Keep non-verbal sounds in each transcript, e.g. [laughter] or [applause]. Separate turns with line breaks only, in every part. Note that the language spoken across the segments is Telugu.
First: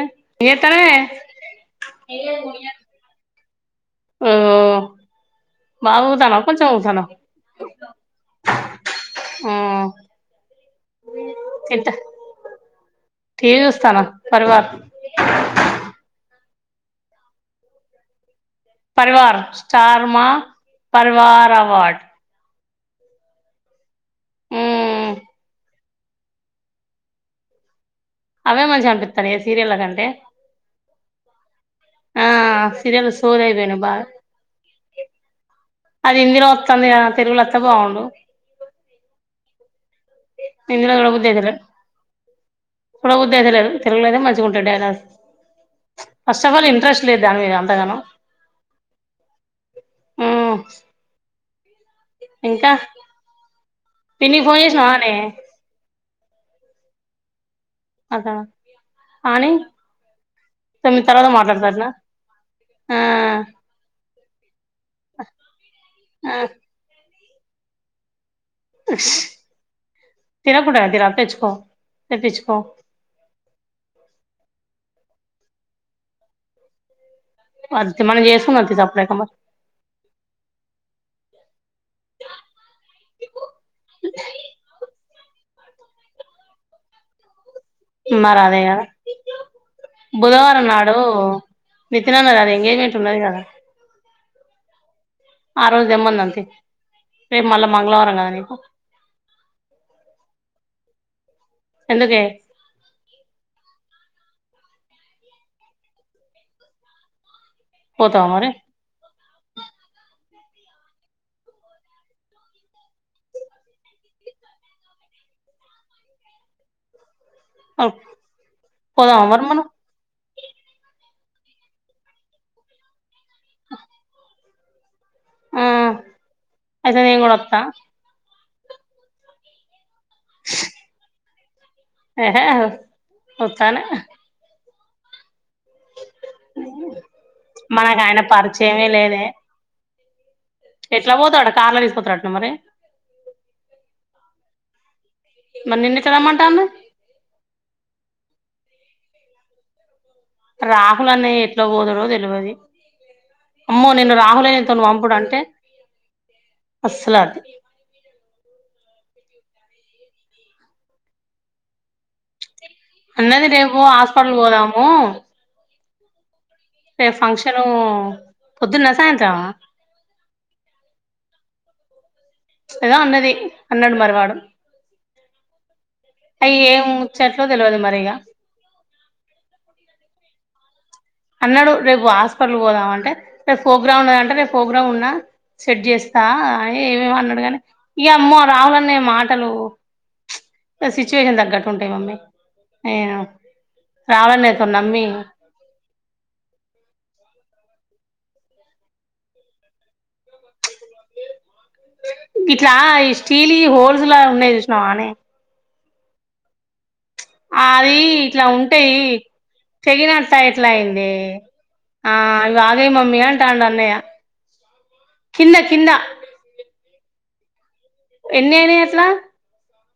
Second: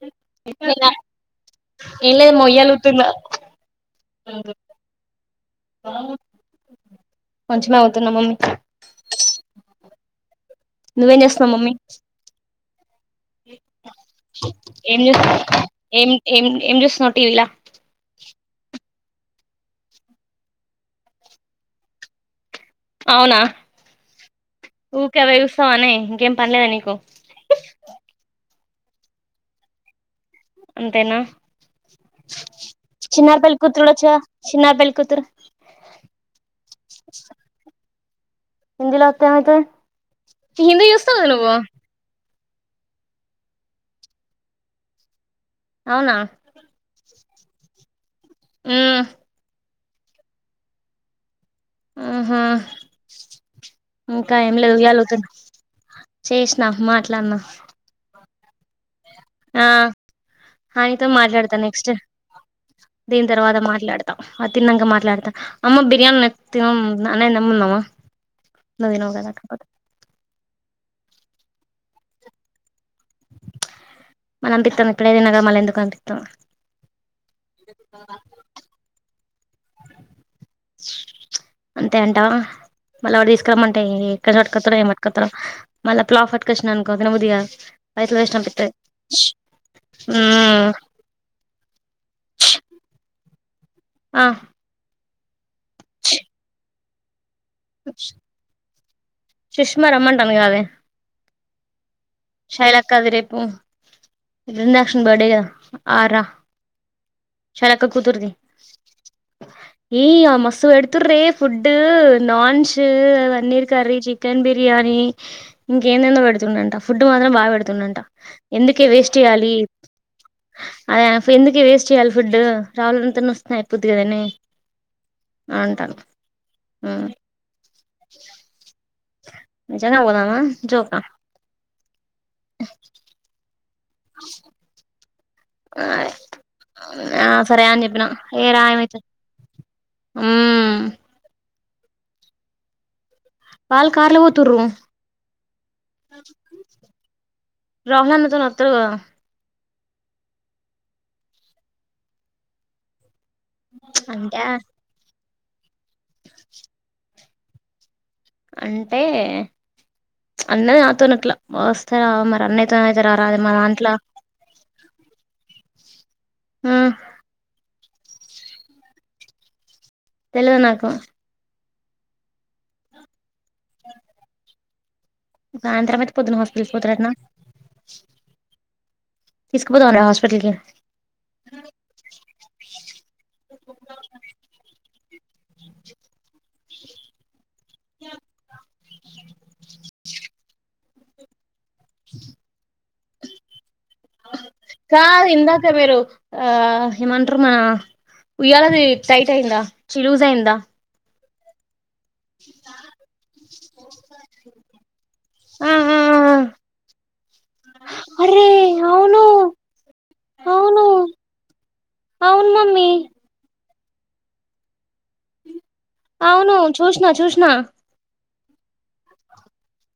ఏం చేత్తన్నవే
ఇలాయ్ మొయ్యాలుతుంద
ఓ బాగా ఊగుతానవ కొంచెం ఊగుతానవ
కొంచమే యదువుతున్నా మమ్మీ
ఆ
నువ్వేం జేస్తున్నావు మమ్మీ
తింట టీవీ చూస్తానా పరివార్
ఏందుక్ ఏమి ఏమి ఏం జుసున్నవ్ టీవీ ల
పరివార్ స్టార్ మా పరివార్ అవార్డ్
అవునా
మ్మ్
ఊకవే యూస్తవ్ అన్ని ఇంకేం పన్లేదా నీకు
అవే మంచిగా అనిపితన్నయే సీరియల కంటే
అంతేనా
ఆ సీరియల్
చిన్నార్
సోది
పెళ్లి
అయిపోయినయి బాగా
కూతుడొచ్చగా చిన్నార్ పెల్ కూతురు
అది ఇందిలో వతంది గా తెలుగుల అతే బాగుండు
హిందిలా అతేమైతది హింది యూస్తవ్ గద నువ్వు
చూడ బుద్ధి యితలేదు తెలుగులోనే మంచిగుంటయ్ డైలాగ్స్
అవునా
ఫస్టఫల్ ఇంట్రెస్ట్ లేదు దాని మీద అంతా గనం
ఊ
ఆ
ఆహా ఇంకా
పిన్నికి
ఎం
ఫోన్
లే
చేసినవానే
ఊయలుగుతున్న చేసినా మాట్లాడినా
అదా అని
ఆ
తొమ్మిది
హానితో
తర్వాత
మాట్లాడతాను
మాట్లాడతాట్నా
నెక్స్ట్
ఆ
దీని తర్వాత మాట్లాడతా అద తిన్నంగా మాట్లాడతా అమ్మ బిర్యానీ
ఆ
న ననేే నమ్మున్నావా నవీన గా ద
రా పచ్చుకో పచ్చుకో
మళ్ళ పంపిస్తాం ఇప్పుడేదనాగా మళ్ళ ఎందుకు పంపిస్తాం
అదితే మన ఎస్తున్నా చప్పుడకామా
అంతే అంట మళ్ళీ ఎడ తీసుకురమంటే ఎక్కడ పట్టుకొతడో ఏ పట్టుకతాడ మళ్ ప్లాఫట్ కషన్ అనుకోతున్నా ఉదగా
మా రా అదే కదా బుధవారం
మ్మ్
నాడు నితినన్న అది ఎంగేజ్మెంట్ ఉన్నది కదా ఆ
ఆ
ఆ రోజు దమ్మంది అంత
సుష్మా రమంటని కాదే
ఎందుకే
శైలా కాదురేపు ఇ నక్న బర్డే ఆరా లక్క
పోతావా
కుతురుది
మరి
ఏయ ఆ మస్ ఎడుతుర్రే food naans paneer curry chicken biryani ఇంకేందేందో పెడుతుండంట ఫుడ్ మా బాగా పెడుతుండంట ఎందుకే వేస్ట్
పోదామా మరి
చేయాలి
మనం
అదే ఎందుకే వేస్ట్ చేయ్యాలి ఫుడ్ రావలంత స్తు అయిపోద్ది కదా అ
ఆ
ఉంటాను
అయితే కూడాత్తా
వో జనా పోదామా జోకా
హ చన
అ ఆ సరే అని
మనకు
చెప్పినా
ఆయన
ఏ
పరిచయమే
రాయమైతే
లేదే ఎట్లా పోతాడు కార్ లో తీసుపోతు అంటానా మరి
పాల కార్ల పోతుర్
మరి నిన్ను ఎట్లా రమ్మంటాంది
రాహలాన్నతోన త
రాహుల్ అనే ఎట్లా పోదుడో తెలివది అమ్మో నేను
అంటే
రాహులేనితోను పంపుడు అంటే అసలాది
అంటే అన్నది నాతోనట్లా వస్తార మరి అన్నయి
అన్నది రేపు హాస్పిటల్ పోదాము ఫంక్షను పొద్దున్న సాయంత్రం
తెలీదు నాకు
రా అనాది అన్నాడు మరి వాడు
సాయంతరం అయితే పోద్దున్న
అయి
హాస్పిటల్
ఏం
పోటాడు అంటానా
ముచ్చట్లో తెలవదు మరి ఇగ
తీసుకొని పోతాడు అనాడా హాస్పిటల్ కి
అన్నాడు రేపు హాస్పిటల్ పోదాం అంటే రేపు పోగ్రామ్ అంటే రేపు పోగ్రామ్ ఉన్నా సెట్ చేస్తా అని ఏమేమి అన్నాడు కానీ ఇక అమ్మ రాహుల్ అనే మాటలు సిచుషన్ ద గట్ ఉంటాయి మమ్మీ ఆయు
కా ఇందాక మీరు ఆ ఏమంటారు మ ఉయ్యాలది టైట్ అయిందా చి లూజ్ అయి్యందా
ఇట్లా ఈ స్టీల్ హోల్స్ లా ఉన్నాయి చుస్నవా నే
ఆ ఆ
అది
అరే
ఇట్లా ఉంటాయి
అవును
చెగినట్ ఎట్లా
అవును
అయింది ఆ ఇ అగవి మమ్మీ అంటాం అన్నయ్య కింద కింద
అవును చూసిన చూస నా
ఎన్ అయినాయి అట్లా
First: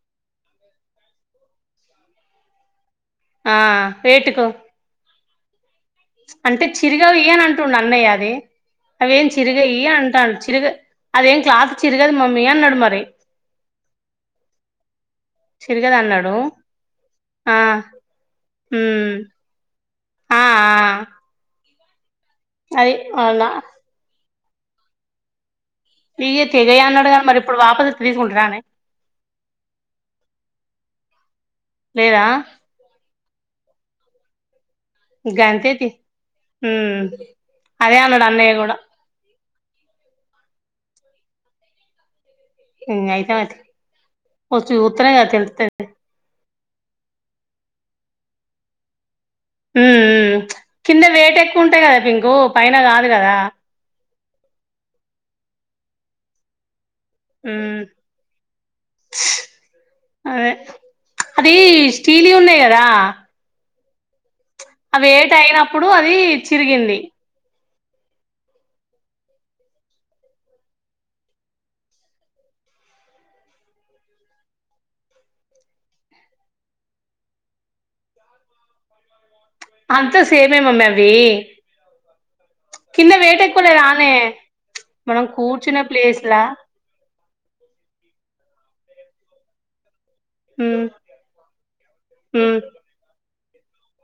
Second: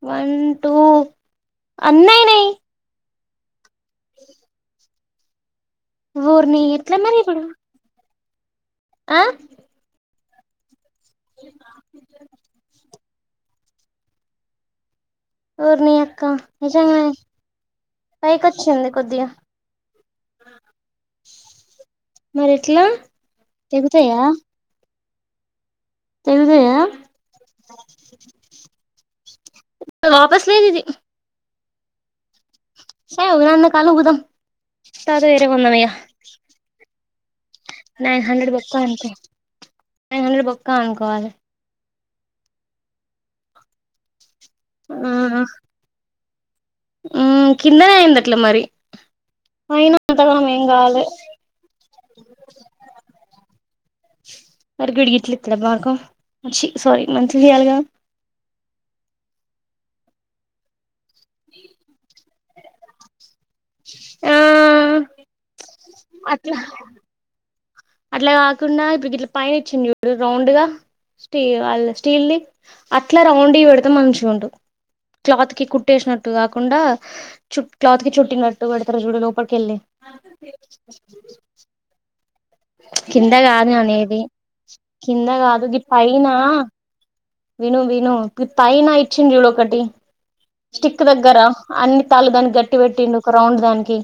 వన్ టూ అయినాయి
ఆ ఏటుకో
ఊర్ని
అంటే
ఎట్లా మరి
చిరిగావి
ఇప్పుడు
ఇ్యని అంటుండు అన్నయ్య ఏ అవే
ఆ
ఏం చిరుగయ అంటాన చ్చ అదేం క్లాస్చ్చరుగది మమ్మ నడు మార
ఊర్నీ అక్క నిజంగా
ఆ
పైకి వచ్చింది
ఉమ్
కొద్దిగా ఆ మరి ఎట్లా
అది అవునా
దగుతాయా
నీక తెగయ అన్నాడు కానీ మరి ఇప్పుడు వాపసు తీసుకుంటున్నాను
వాపస్ లేదు ఇది
లేద
సై నాన్న కాలుగుదా
గంతతి
నైన్ హండ్రెడ్ బప్పా అంత అయన హండ్రడ్ పొక్కా అనుకోవాలి
అయితే మాత్ర వ ఉత్తరేగా
ఆ
త త
కిందనే అయందిట్ల మరి
ఉ
పైన అంతగానం ఏం
కింద
కాలే
వేట ఎక్కువ ఉంటాయి కదా పింకు పైన కాదు కదా
మరిగడిగిట్లి తల మాగా మ సారీ మంచి చేయాలిగా
ఉమ్ అదే అది స్టీలి ఉన్నాయి రా
ఆ
ఆ వేట్ అయినప్పుడు అది
అట్లా
చిరిగింది
అట్లా కాకుండా ఇప్పుడు గ ఇట్లా పైన ఇచ్చింది చూడు రౌండ్ గా స్టీ వాళ్ స్టీల్ ని అట్లా రౌండ్ పెడతే మంచి చూడు క్లాత్ కి కుట్టేసినట్టు కాకుండా చ క్లాత్ కి చుట్టినట్టు పెడతారు చూడలో
అంతా సేమే మమ్మ అవి కింద వేట
కాదు నేను
ఎక్కువలేదునే
అనేది
మనం
కింద కాదు గి
కూర్చున్న
పైన
ప్లేస్లా
విను విను తయి నా ఇచ్చిన రీడు ఒకటి
ఉమ్
స్టిక్ దగ్గర అన్ని తళ దానికి
ఉమ్
గట్టి పెట్టిండు కౌడ్ దనికినికి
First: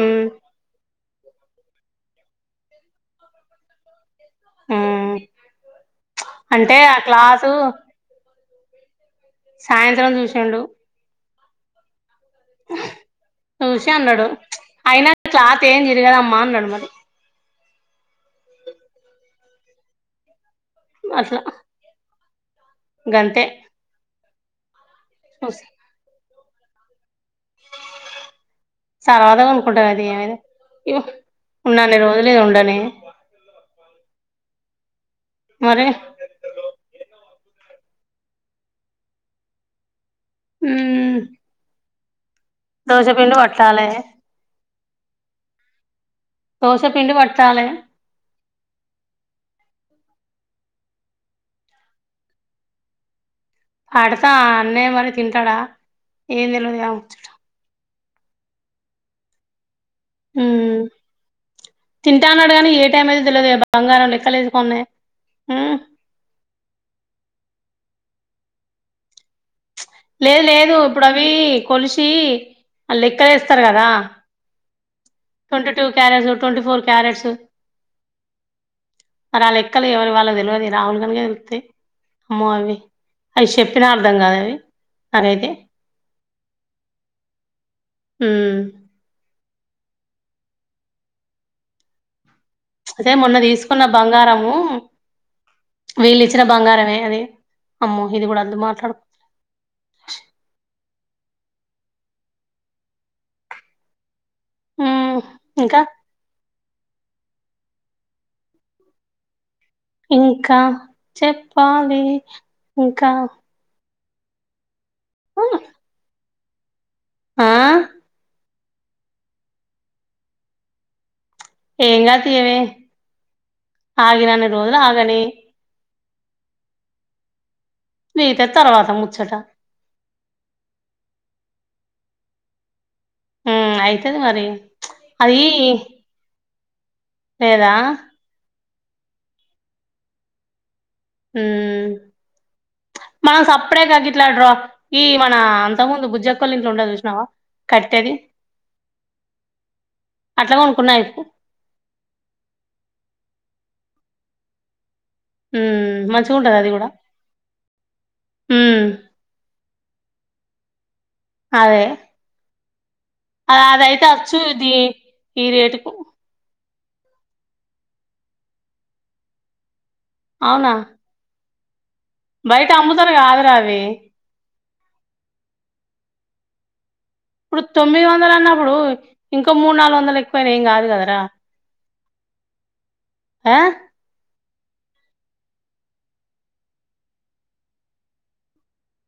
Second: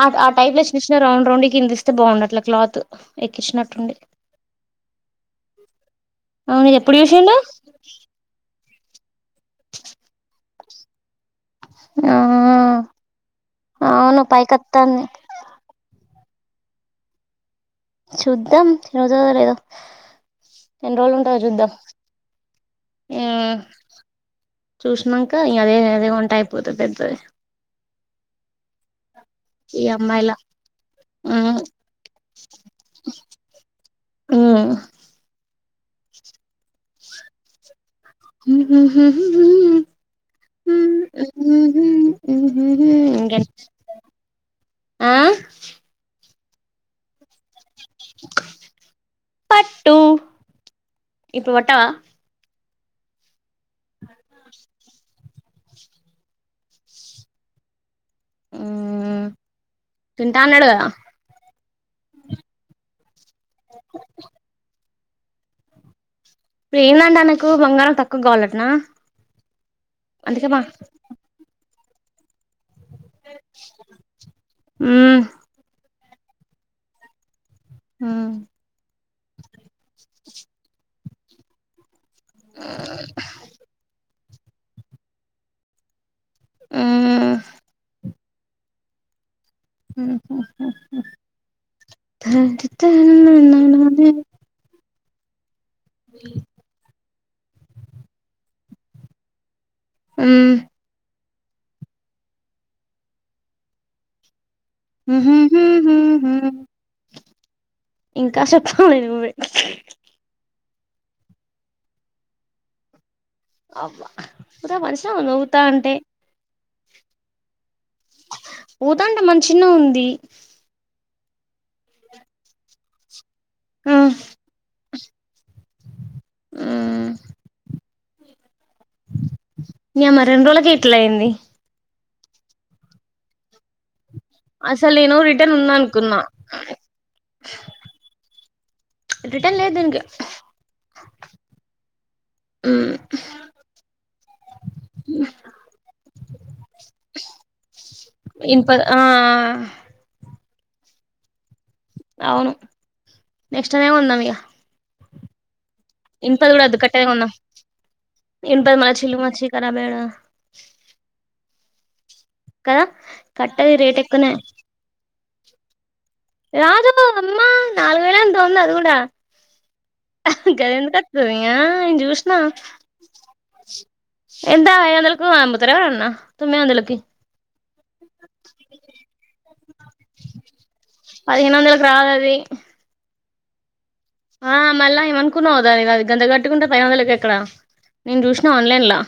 ఆ
ఉమ్
ఆ టైప్లచ్చ రౌండ్ రౌండ్ కిందిస్తే బాగుండట్ల క్లాత్ ఎక్కించినట్టుండి
ఉమ్
అవునుది
అంటే
ఎప్పుడు విషంద
ఆ క్లాసు సాయంత్రం చూసండు
ఆ
చూసి
అవును
అన్నాడు
పైకత్తాంది
అయినా క్లాత్ ఏం జిరగలమ్మా అనుమది
శుద్ధం రోజ లేదో ఎన్ని రోజులు
అట్లా
ఉంటారు చూద్దాం ఆ
గంతే
చూసినాక ఇ
చూసి
అదే అదే ఉంటాయి పెద్దే
తర్వాత
ఈ
అనుకుంటాం అది ఏమ
అమ్మాయిల
ఇ ఉండి రోజులుద ఉండని
ఆ
మరి ఊమ్
ఉ ఇకే ఆ [inaudible]
దోశపిండి పట్టాలే
టూ ఇప్పు వటవా
ఫడతా అ మరి తింటాడా ఏం తెలవది గా
ఆ తింటా అన్నాడుగా
మ్మ్ తింటా అన్నాడు కానీ ఏ టైం అది బంగారం లెక్కలేసుకున్నాయి ఆ
ఇప్పుడు ఏందంటే ఆయనకు బంగారం తక్కువ కావాలటనా
లేదు
అందుకే మా
లేదు ఇప్పుడు అవి కొలిసి అళ్ళు లెక్కలు వేస్తారు కదా
మ్మ్
twenty two carats twenty four carats మరి వాళ్ళు ఎక్కలే ఎవరి వాళ్ళ తెలియదు రాహుల్ నగా ఇతే అమ్మో అవి అవి చెప్పిన అర్థం కద అ అదేతే
ఊమ్
హమ్
హ హ హ
అదే మొన్న తీసుకున్న
హా [unintelligible]
వీళ్లు ఇచ్చిన బంగారమే అది అమ్మో ఇది కూడా అందు మాట్లాడుకో
ఊ హు
హ్మ్
హు
ఇంకా
హూ హు ఇంకా చెప్పాలి నువ్వే
ఇంకా చెప్పాలి ఇంకా
అబ్బా [unintelligible]
హ్మ్.
నవ్వుతా అంటే
ఆ
పోతాంటే మంచి నా ఉంది
ఏంగా తీవే
ఆ
ఆగినన్ని రోజులు ఆగని
ఉ
నీ తత్
ఈమె రెండు రోజులకే ఇట్లా అయ్యింది
ఆ ఆయి
అసలు నేను రిటర్న్ ఉంది అనుకున్నా అ
ఏరా
రిటర్న్ లేదు దీనికి
యూ
మ్
మనం సపరేట్గా గిట్ల ఈ మన అంతకుముందు బుజ్జి అక్కోలా ఇంట్లో ఉండ చూసినావా కట్టేది
ఇనుప ఆ
అట్లా కొనుకున్నాయిపు
అవును నెక్స్ట్ టైమ్ ఉందాం ఇగ
మ్మ్ మంచిగా
ఇన్పది
ఉంటది
కూడా
అది
వద్దు కట్టే ది కొందాం ఇన్పది
మ్మ్
మలచి మలచి కరాబ్ ఎడ
అదే
కదా
ఆది
కట్టెది రేట్
అదయితే
ఎక్కువనే
అచ్చు ఇది ఈ రేటుకు
రాజు అమ్మా [unintelligible] నాలుగు వేలలో ఎంతో ఉంది అది కూడా ఆహా
అవునా
గది ఎందుకు వస్తది ఆ చూసిన
బయట అమ్ముతారు కాదురా అవి
ఎంద అ అఇదొందలకు అమ్ముతారా ఎవరన్నా తొమ్మిదోందాలకి
ఇప్పుడు తొమ్మిది వందలు అన్నప్పుడు ఇంకో మూడు నాలుగు వందలు ఎక్కువైనా ఏం గాదు గదరా
పదిహేను వందలకి రాదది
ఆ
ఆ మళ్ళా ఏమ అనుకున్నావుదాని అది గంత కట్టుకుంటే పది వందలకి ఎక్కడ నేను చూసినా ఆన్లైన్ లో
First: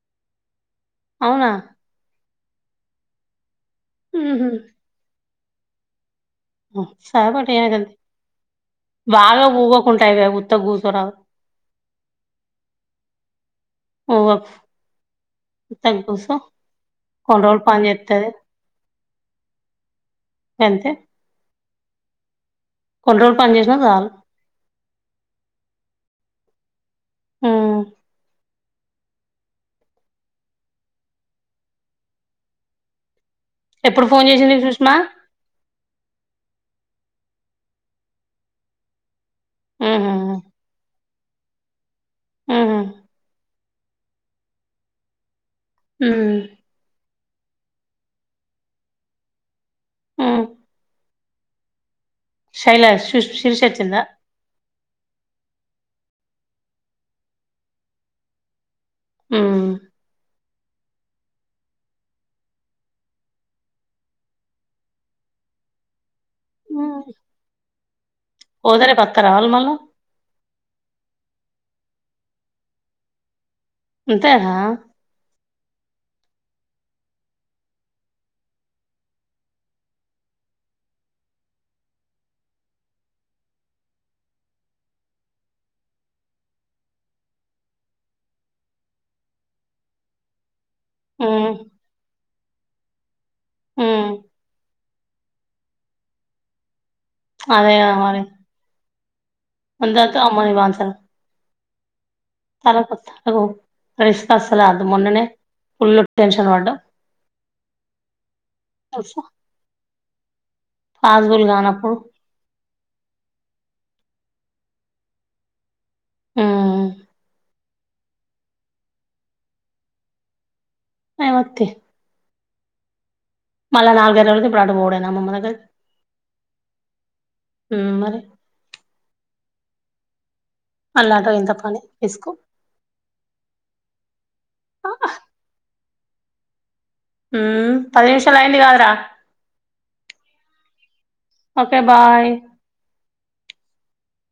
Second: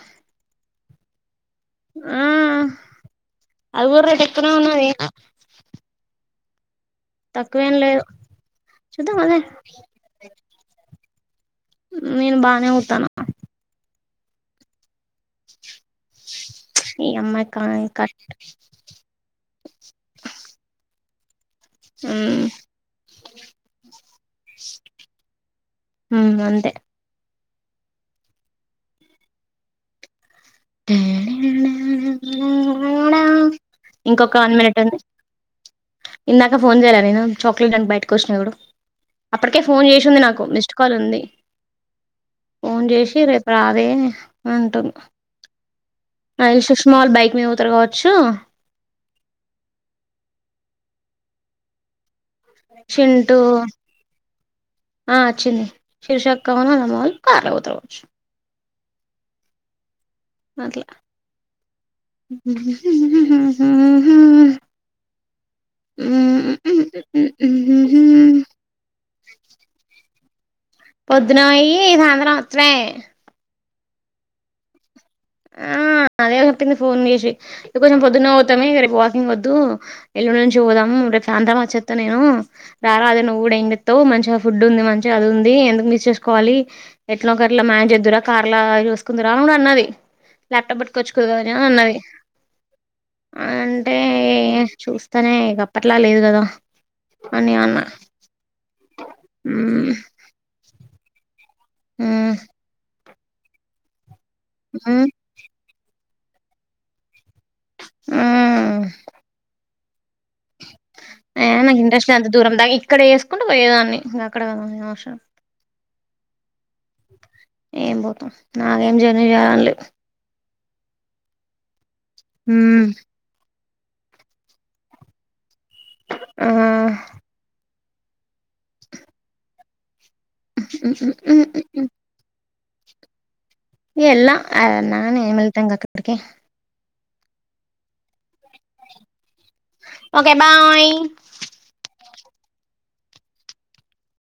అవునా
ఆ అవి గూడా
మ్మ్
రేటేక్కుతూనే
హ్మ్
ఉన్నయి
సహపటి
తక్కువేం
ఏంత
లేదు చూద్దాం అదే
బాగా ఊవకు ఉంటా ఇవ ఉఊత్తగ గఊసరా
నేను బానే ఊతానా
ఓవఫ్ తగ్గుసో
ఈ
కొన్ని
అమ్మాయి
రోజులు
కా
పని
కట్
జేత్తది గంతే
ఊ
కొన్రోజుల్ పని జేసిన జాలు
తే
ఉ
[inaudible]
ఎప్పుడు ఫోన్
ఇంకొక వన్
చేసింది
మినిట్
సుష్మా
ఉంది ఇందాక ఫోన్ చేయాల నే చాక్లెట్ అంట బయటకు వచ్చసినడు అప్పటికే ఫోన్
ఊహూ
జేసింది నాకు మిస్డ్ కాల్ ఉంది
ఊహూ
ఫోన్ జేసి రేపు రావే అంటుంది
హ్మ్
అల్ సుష్మాల్ బైక్ మీతర కావచ్చు
హ్మ్ శైల శిష్
చింటూ
శిరీష వచ్చిందా
ఆ అచింది శీర్షక కా ఉనాల మల్ కార్ల బోతర్గవచ్చు
ఉ
[inaudible]
పోదరే వక్క రావాల మళ
పొద్దున బొయ్యి సాయంత్రం అచ్చుడే
అఅంతేనా
ఆ అదే చెప్పింది ఫోన్ జేసి ఇ కొంచెం పొద్దున్నే పోవుతాంక రేపు వాకింగ్ వద్దు ఎల్లుండి నుంచి పోదాం రేపు అంతా మచ్చస్తా నేను రారా అదే నువ్వు కూడా ఏంెావు మంచిగా ఫుడ్ ఉంది మంచిగా అది ఉంది ఎందుకు మిస్ చేసుకోవాలి ఎట్లా ఒక ఎట్లా మేనేజ్ చేదురా కార్లా చూసుకుందరా అ అన్నది ల్యాప్టాప్ పెట్టుకోొవచ్చుకుదునీ
హ్మ్
ఉన్నవి అంటే
హ్మ్
చూస్తా తనే ఇక అప్పట్లా లేదు కదా అని అన్న
అదేద మరి
మ్మ్
అంత అత అమ్మనివాసర
మ్మ్
చాలా కొత్త లో పరిస్ అస్సల అది
మ్మ్
మొన్ననే ఫుల్ టెన్షన్ పడ్డవ్
మ్మ్
తెసా
ఏ నాకు ఇంట్రెస్ అంత దూరం దా ఇక్కడే వేసుకుంటూ పోయేదాన్ని నా ఇక్కడ అవసరం
హ్మ్
ఏం పోతాం నాకేం జర్నీ చేయాలనిలే
ఐ వత్తే
ఉమ్
మళ్ళ నాలుగు గంటల నుండి అప్పుడు అటు పోవుడే నా అమ్మమ్మ దగ్గరక్
ఆహ్
ఉమ్ మరి
మ్మ్
అల్లాట
మ్మ్
ఎంత పని ఇస్కు
ఎల్నా [unintelligible] ఇప్పుడికే
హ్మ్ పది నిమిషాలు అయింది కాదరా
ఓకే బాయ్
ఓకే బాయ్